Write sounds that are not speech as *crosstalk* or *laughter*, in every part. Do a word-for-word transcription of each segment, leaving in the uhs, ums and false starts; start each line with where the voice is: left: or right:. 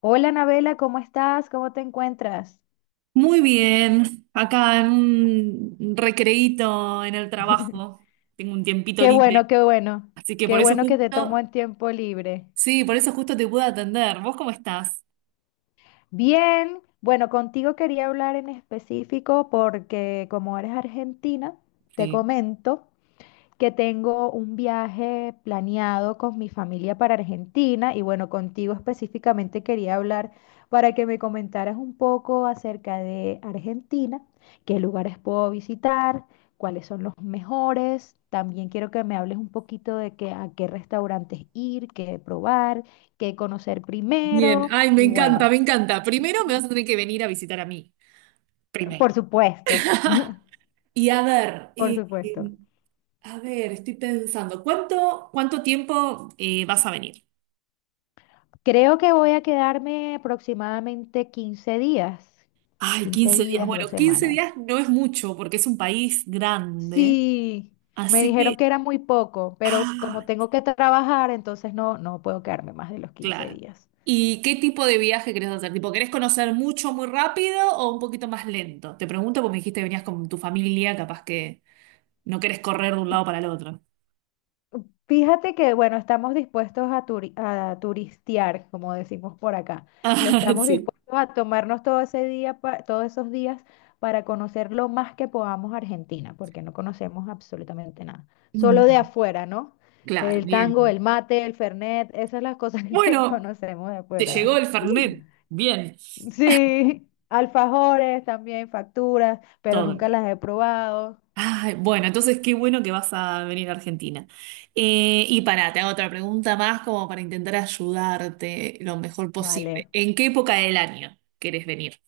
left: Hola, Anabela, ¿cómo estás? ¿Cómo te encuentras?
right: Muy bien, acá en un recreíto en el trabajo, tengo un tiempito
left: Qué
right: libre,
left: bueno, qué bueno.
right: así que por
left: Qué
right: eso
left: bueno que te tomo
right: justo,
left: en tiempo libre.
right: sí, por eso justo te pude atender. ¿Vos cómo estás?
left: Bien, bueno, contigo quería hablar en específico porque como eres argentina, te
right: Sí.
left: comento, que tengo un viaje planeado con mi familia para Argentina y bueno, contigo específicamente quería hablar para que me comentaras un poco acerca de Argentina, qué lugares puedo visitar, cuáles son los mejores. También quiero que me hables un poquito de que, a qué restaurantes ir, qué probar, qué conocer
right: Bien,
left: primero
right: ay, me
left: y
right: encanta,
left: bueno,
right: me encanta. Primero me vas a tener que venir a visitar a mí,
left: por
right: primero.
left: supuesto,
right: Y a ver,
left: por
right: eh,
left: supuesto.
right: eh, a ver, estoy pensando, ¿cuánto, cuánto tiempo eh, vas a venir?
left: Creo que voy a quedarme aproximadamente quince días,
right: Ay,
left: quince
right: quince días.
left: días, dos
right: Bueno, quince
left: semanas.
right: días no es mucho porque es un país grande,
left: Sí, me
right: así
left: dijeron
right: que...
left: que era muy poco, pero como
right: Ah.
left: tengo que trabajar, entonces no, no puedo quedarme más de los quince
right: Claro.
left: días.
right: ¿Y qué tipo de viaje querés hacer? ¿Tipo, querés conocer mucho muy rápido o un poquito más lento? Te pregunto porque me dijiste que venías con tu familia, capaz que no querés correr de un lado para el otro. *laughs*
left: Fíjate que, bueno, estamos dispuestos a, turi- a turistear, como decimos por acá.
right: Ah,
left: Estamos
right: sí.
left: dispuestos a tomarnos todo ese día, pa- todos esos días para conocer lo más que podamos Argentina, porque no conocemos absolutamente nada. Solo de
right: Mm.
left: afuera, ¿no?
right: Claro,
left: El
right: bien.
left: tango, el
right: Bien.
left: mate, el fernet, esas son las cosas *laughs* que
right: Bueno,
left: conocemos de
right: te llegó
left: afuera.
right: el Fernet. Bien,
left: Sí, alfajores también, facturas, pero
right: todo en
left: nunca
right: orden.
left: las he probado.
right: Ay, bueno, entonces qué bueno que vas a venir a Argentina. Eh, y para, te hago otra pregunta más como para intentar ayudarte lo mejor posible.
left: Vale.
right: ¿En qué época del año querés venir?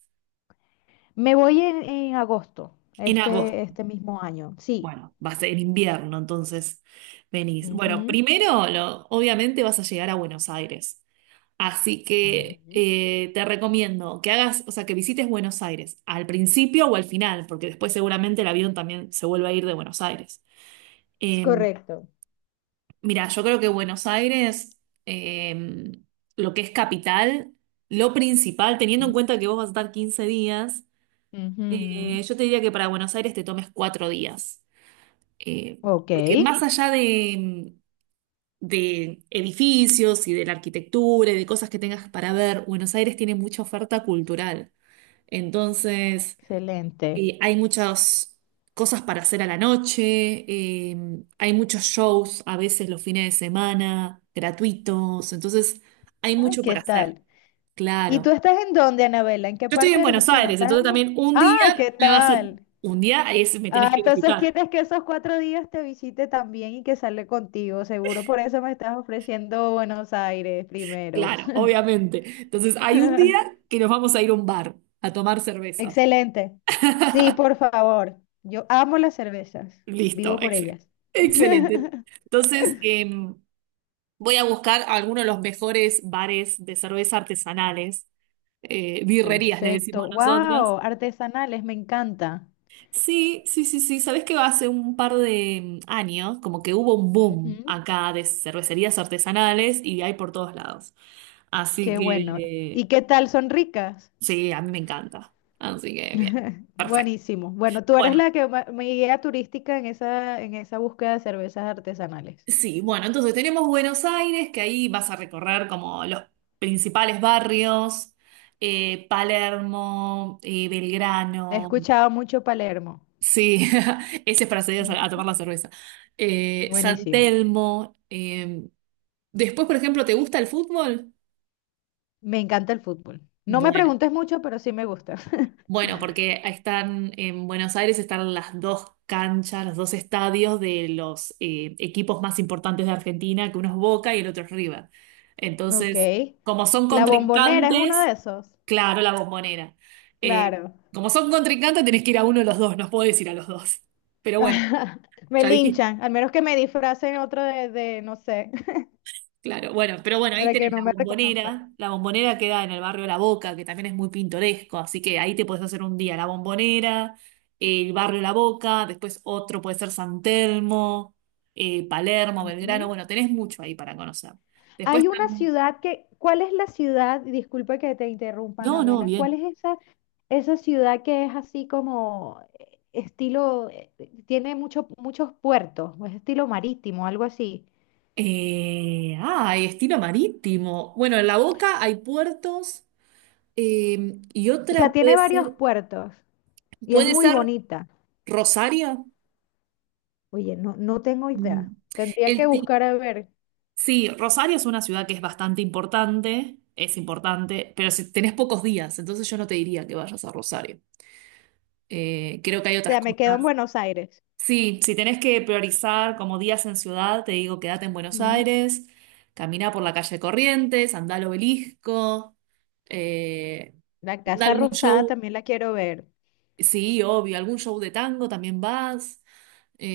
left: Me voy en, en agosto,
right: En agosto.
left: este, este mismo año. Sí.
right: Bueno, va a ser en invierno, entonces venís. Bueno,
left: Ujú.
right: primero, lo- obviamente vas a llegar a Buenos Aires. Así que
left: Ujú.
right: eh, te recomiendo que hagas, o sea, que visites Buenos Aires al principio o al final, porque después seguramente el avión también se vuelve a ir de Buenos Aires.
left: Es
right: Eh,
left: correcto.
right: mira, yo creo que Buenos Aires, eh, lo que es capital, lo principal, teniendo en cuenta que vos vas a estar quince días,
left: Ujú.
right: eh, yo te diría que para Buenos Aires te tomes cuatro días, Eh,
left: Ok,
right: porque más allá de, de edificios y de la arquitectura y de cosas que tengas para ver, Buenos Aires tiene mucha oferta cultural. Entonces,
left: excelente.
right: eh, hay muchas cosas para hacer a la noche, eh, hay muchos shows a veces los fines de semana, gratuitos. Entonces, hay
left: Ah,
right: mucho
left: ¿qué
right: para hacer,
left: tal? ¿Y
right: claro.
left: tú estás en dónde, Anabela? ¿En qué
right: Yo estoy
left: parte
right: en
left: de
right: Buenos
left: Argentina?
right: Aires,
left: ¿Estás
right: entonces
left: en Buenos-?
right: también un
left: Ah,
right: día
left: ¿qué
right: me vas a...
left: tal?
right: Un día es, me tenés
left: Ah,
right: que
left: entonces
right: visitar.
left: quieres que esos cuatro días te visite también y que sale contigo. Seguro por eso me estás ofreciendo Buenos Aires primero.
right: Claro, obviamente. Entonces, hay un
left: *laughs*
right: día que nos vamos a ir a un bar a tomar cervezas.
left: Excelente. Sí,
right: *laughs*
left: por favor. Yo amo las cervezas.
right: Listo,
left: Vivo por
right: excel-
left: ellas. *laughs*
right: excelente. Entonces, em, voy a buscar algunos de los mejores bares de cerveza artesanales, eh, birrerías le decimos
left: Perfecto.
right: nosotros.
left: Wow, artesanales, me encanta.
right: Sí, sí, sí, sí. Sabés que hace un par de em, años, como que hubo un boom
left: Ujú.
right: acá de cervecerías artesanales y hay por todos lados. Así
left: Qué bueno.
right: que,
left: ¿Y
right: eh,
left: qué tal? ¿Son ricas?
right: sí, a mí me encanta. Así que, bien, perfecto.
left: Buenísimo. Bueno, tú eres
right: Bueno,
left: la que ma- mi guía turística en esa, en esa búsqueda de cervezas artesanales.
right: sí, bueno, entonces tenemos Buenos Aires, que ahí vas a recorrer como los principales barrios, eh, Palermo, eh,
left: He
right: Belgrano,
left: escuchado mucho Palermo.
right: sí, *laughs* ese es para salir a, a
left: Ujú.
right: tomar la cerveza, eh, San
left: Buenísimo.
right: Telmo, eh, después, por ejemplo, ¿te gusta el fútbol?
left: Me encanta el fútbol. No me
right: Bueno.
left: preguntes mucho, pero sí me gusta. *laughs*
right: Bueno, porque están en Buenos Aires están las dos canchas, los dos estadios de los eh, equipos más importantes de Argentina, que uno es Boca y el otro es River.
left: Ok.
right: Entonces, como son
left: La Bombonera es uno
right: contrincantes.
left: de esos.
right: Claro, la Bombonera. Eh,
left: Claro.
right: Como son contrincantes, tenés que ir a uno de los dos, no podés ir a los dos. Pero bueno,
left: *laughs* Me
right: ya dijiste.
left: linchan, al menos que me disfracen otro de, de, no sé, *laughs*
right: Claro, bueno, pero bueno, ahí
left: para que
right: tenés
left: no
right: la
left: me reconozcan.
right: Bombonera. La Bombonera queda en el barrio La Boca, que también es muy pintoresco, así que ahí te puedes hacer un día la Bombonera, el barrio La Boca, después otro puede ser San Telmo, eh, Palermo, Belgrano,
left: Ujú.
right: bueno, tenés mucho ahí para conocer. Después
left: Hay una
right: tam-
left: ciudad que, ¿cuál es la ciudad? Disculpa que te interrumpa,
right: No, no,
left: Anabela. ¿Cuál
right: bien.
left: es esa, esa ciudad que es así como eh, estilo, eh, tiene mucho, muchos puertos, o es estilo marítimo, algo así?
right: Eh, ah, hay estilo marítimo. Bueno, en La Boca hay puertos eh, y
left: O sea,
right: otra
left: tiene
right: puede
left: varios
right: ser,
left: puertos y es
right: puede
left: muy
right: ser
left: bonita.
right: Rosario.
left: Oye, no, no tengo idea.
right: Mm.
left: Tendría que
right: El,
left: buscar a ver.
right: Sí, Rosario es una ciudad que es bastante importante, es importante, pero si tenés pocos días, entonces yo no te diría que vayas a Rosario. Eh, creo que hay
left: O
right: otras
left: sea, me quedo en
right: cosas.
left: Buenos Aires.
right: Sí, si tenés que priorizar como días en ciudad, te digo quédate en Buenos
left: Ujú.
right: Aires, camina por la calle Corrientes, andá al Obelisco, eh,
left: La
right: andá a
left: Casa
right: algún
left: Rosada
right: show,
left: también la quiero ver.
right: sí, obvio, algún show de tango también vas.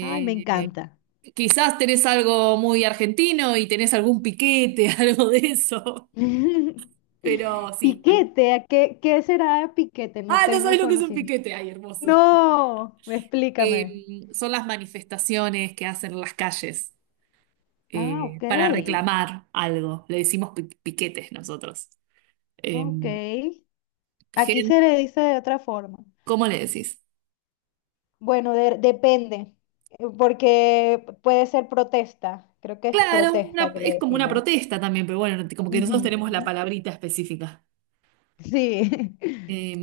left: Ay, me encanta.
right: Quizás tenés algo muy argentino y tenés algún piquete, *laughs* algo de eso.
left: *laughs*
right: Pero sí. em-
left: Piquete, ¿a qué, ¿qué será piquete? No
right: Ah, no sabes
left: tengo
right: lo que es un
left: conocimiento.
right: piquete. Ay, hermoso.
left: No, explícame.
right: Eh, son las manifestaciones que hacen en las calles
left: Ah,
right: eh,
left: ok,
right: para reclamar algo. Le decimos pi- piquetes nosotros. Eh,
left: ok. Aquí
right: gen-
left: se le dice de otra forma.
right: ¿Cómo le decís?
left: Bueno, de- depende, eh, porque puede ser protesta. Creo que es
right: Claro,
left: protesta
right: una-
left: que le
right: es como una
left: decimos.
right: protesta también, pero bueno, como que nosotros tenemos la
left: Ujú.
right: palabrita específica.
left: Sí. *laughs*
right: Eh,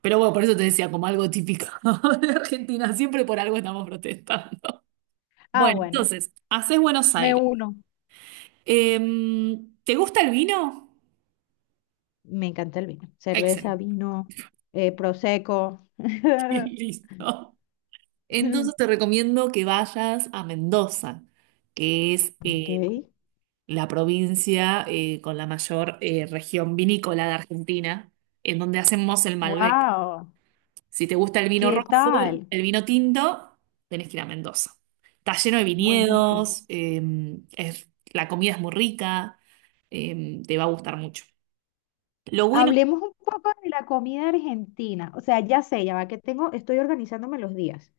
right: pero bueno, por eso te decía, como algo típico *laughs* de Argentina, siempre por algo estamos protestando.
left: Ah,
right: Bueno,
left: bueno,
right: entonces, haces Buenos
left: me
right: Aires.
left: uno.
right: Eh, ¿Te gusta el vino?
left: Me encanta el vino. Cerveza,
right: Excelente.
left: vino, eh, prosecco.
right: *laughs*
left: *laughs*
right: Listo. Entonces te recomiendo que vayas a Mendoza, que es
left: Ok.
right: eh, la provincia eh, con la mayor eh, región vinícola de Argentina, en donde hacemos el Malbec.
left: Wow.
right: Si te gusta el vino
left: ¿Qué
right: rojo,
left: tal?
right: el vino tinto, tenés que ir a Mendoza. Está lleno de
left: Buenísimo.
right: viñedos, eh, es- la comida es muy rica, eh, te va a gustar mucho. Lo bueno...
left: Hablemos un poco de la comida argentina. O sea, ya sé, ya va que tengo, estoy organizándome los días.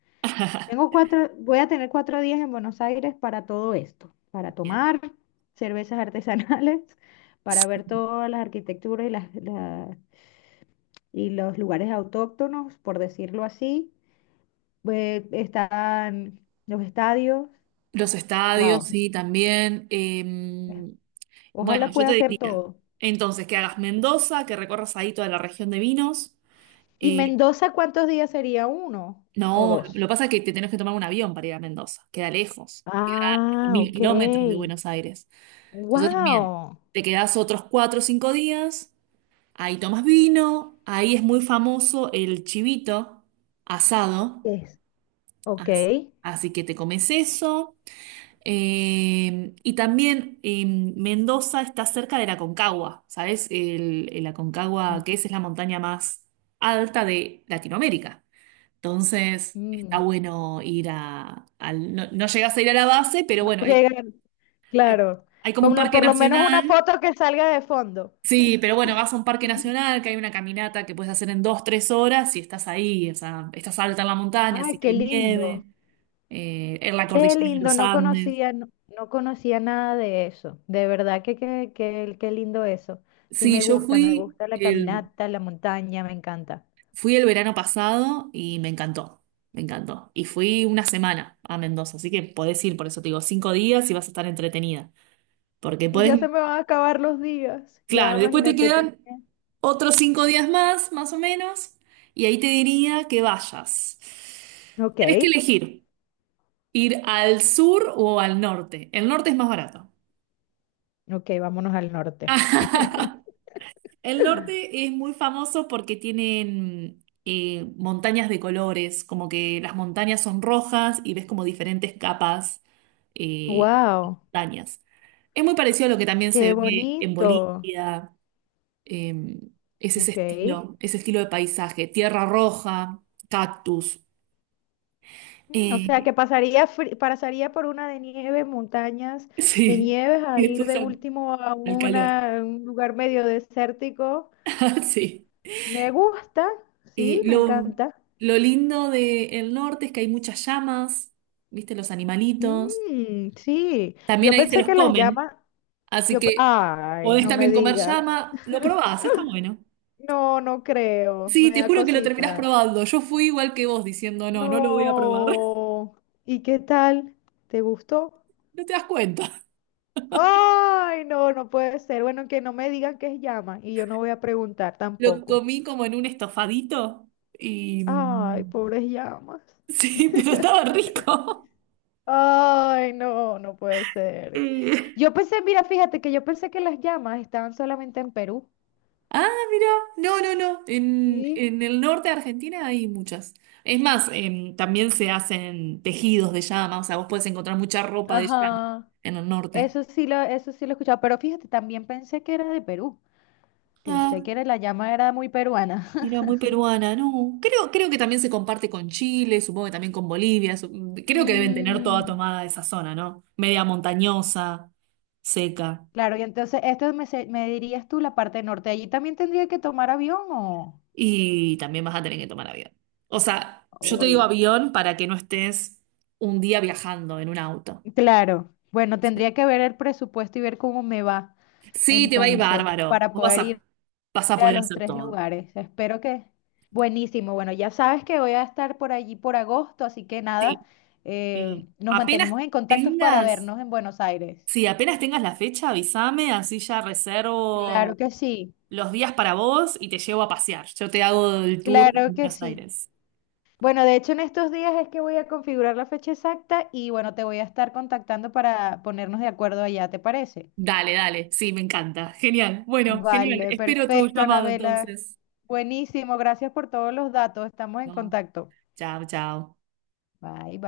left: Tengo
right: *laughs*
left: cuatro, voy a tener cuatro días en Buenos Aires para todo esto, para
right: Bien.
left: tomar cervezas artesanales, *laughs* para ver todas las arquitecturas y las, la- y los lugares autóctonos, por decirlo así. Eh, están los estadios.
right: Los estadios,
left: Wow,
right: sí, también. Eh, Bueno,
left: ojalá
right: yo
left: pueda
right: te
left: hacer
right: diría,
left: todo.
right: entonces, que hagas Mendoza, que recorras ahí toda la región de vinos.
left: ¿Y
right: Eh,
left: Mendoza cuántos días sería? ¿Uno o
right: no, lo
left: dos?
right: que pasa es que te tenés que tomar un avión para ir a Mendoza, queda lejos, queda a
left: Ah,
right: mil
left: ok.
right: kilómetros de Buenos Aires. Entonces también,
left: Wow.
right: te quedás otros cuatro o cinco días, ahí tomas vino, ahí es muy famoso el chivito asado,
left: Es. Ok.
right: as- así que te comes eso. Eh, y también eh, Mendoza está cerca de la Aconcagua, ¿sabes? El, el
left: Mm.
right: Aconcagua, que es, es la montaña más alta de Latinoamérica. Entonces, está
left: Mm.
right: bueno ir a... al- No, no llegas a ir a la base, pero
left: No
right: bueno, hay,
left: llegan,
right: hay,
left: claro.
right: hay como un
left: Como
right: parque
left: por lo menos una
right: nacional.
left: foto que salga de fondo.
right: Sí, pero bueno, vas a un parque nacional, que hay una caminata que puedes hacer en dos, tres horas y estás ahí, o sea, estás alta en la montaña, así
left: Ay,
right: que
left: qué
right: hay
left: lindo.
right: nieve, eh, en la
left: Qué
right: cordillera de
left: lindo,
right: los
left: no
right: Andes.
left: conocía, no, no conocía nada de eso. De verdad que, que, que- qué lindo eso. Sí
right: Sí,
left: me
right: yo
left: gusta, me
right: fui
left: gusta la
right: el,
left: caminata, la montaña, me encanta.
right: Fui el verano pasado y me encantó, me encantó. Y fui una semana a Mendoza, así que podés ir, por eso te digo, cinco días y vas a estar entretenida. Porque
left: Y ya
right: podés,
left: se me van a acabar los días. Ya
right: claro, después te
left: imagínate. Te-.
right: quedan otros cinco días más, más o menos, y ahí te diría que vayas.
left: Ok,
right: Tenés que elegir ir al sur o al norte. El norte es más barato.
left: ok, vámonos al norte. *laughs*
right: *laughs* El norte es muy famoso porque tienen eh, montañas de colores, como que las montañas son rojas y ves como diferentes capas eh,
left: Wow,
right: montañas. Es muy parecido a lo que también
left: qué
right: se ve en
left: bonito.
right: Bolivia, eh, es ese
left: Ok.
right: estilo, ese estilo de paisaje, tierra roja, cactus.
left: Mm, o sea,
right: eh,
left: que pasaría, fri- pasaría por una de nieve, montañas
right: *laughs*
left: de
right: sí,
left: nieves, a
right: y
left: ir
right: después
left: de
right: al,
left: último a
right: al calor.
left: una, un lugar medio desértico.
right: *laughs* Sí.
left: Me gusta,
right: Eh,
left: sí, me
right: lo,
left: encanta.
right: lo lindo del norte es que hay muchas llamas, viste, los animalitos.
left: Mm, sí,
right: También
left: yo
right: ahí se
left: pensé
right: los
left: que las
right: comen,
left: llamas,
right: así
left: yo, pe-
right: que
left: ay,
right: podés
left: no me
right: también comer
left: digas.
right: llama. Lo probás, está bueno.
left: No, no creo,
right: Sí,
left: me
right: te
left: da
right: juro que lo terminás
left: cosita.
right: probando. Yo fui igual que vos diciendo, no, no lo voy a probar. *laughs*
left: No, ¿y qué tal? ¿Te gustó?
right: No te das cuenta.
left: Ay, no, no puede ser. Bueno, que no me digan que es llama y yo no voy a preguntar
right: Lo
left: tampoco.
right: comí como en un estofadito y...
left: Ay, pobres llamas.
right: Sí, *laughs* pero estaba rico. *laughs*
left: Ay, no, no puede ser.
right: Eh,
left: Yo pensé, mira, fíjate que yo pensé que las llamas estaban solamente en Perú.
right: Ah, mira, no, no, no. En,
left: Sí.
right: en el norte de Argentina hay muchas. Es más, em, también se hacen tejidos de llama, o sea, vos podés encontrar mucha ropa de llama
left: Ajá.
right: en el norte.
left: Eso sí lo, eso sí lo he escuchado, pero fíjate, también pensé que era de Perú. Pensé
right: Ah,
left: que era, la llama era muy peruana. *laughs*
right: era muy peruana, no. Creo, creo que también se comparte con Chile, supongo que también con Bolivia. su- Creo que deben tener toda
left: Mm,
right: tomada esa zona, ¿no? Media montañosa, seca.
left: claro, y entonces esto me, se- me dirías tú la parte norte. Allí también tendría que tomar avión o...
right: Y también vas a tener que tomar avión. O sea, yo te digo
left: Ay.
right: avión para que no estés un día viajando en un auto.
left: Claro. Bueno, tendría que ver el presupuesto y ver cómo me va
right: Sí, te va a ir
left: entonces
right: bárbaro.
left: para
right: Vos vas
left: poder
right: a,
left: ir
right: vas a
left: a
right: poder
left: los
right: hacer
left: tres
right: todo.
left: lugares. Espero que... Buenísimo. Bueno, ya sabes que voy a estar por allí por agosto, así que nada,
right: Sí.
left: eh,
right: Y
left: nos
right: apenas
left: mantenemos en contacto para
right: tengas,
left: vernos en Buenos Aires.
right: sí, apenas tengas la fecha, avísame, así ya reservo
left: Claro que sí,
right: los días para vos y te llevo a pasear. Yo te hago el tour en
left: claro que
right: Buenos
left: sí.
right: Aires.
left: Bueno, de hecho en estos días es que voy a configurar la fecha exacta y bueno, te voy a estar contactando para ponernos de acuerdo allá, ¿te parece?
right: Dale, dale, sí, me encanta. Genial. Bueno, genial.
left: Vale,
right: Espero tu
left: perfecto,
right: llamado
left: Anabela.
right: entonces.
left: Buenísimo, gracias por todos los datos. Estamos en
right: No,
left: contacto.
right: chao, chao.
left: Bye, bye.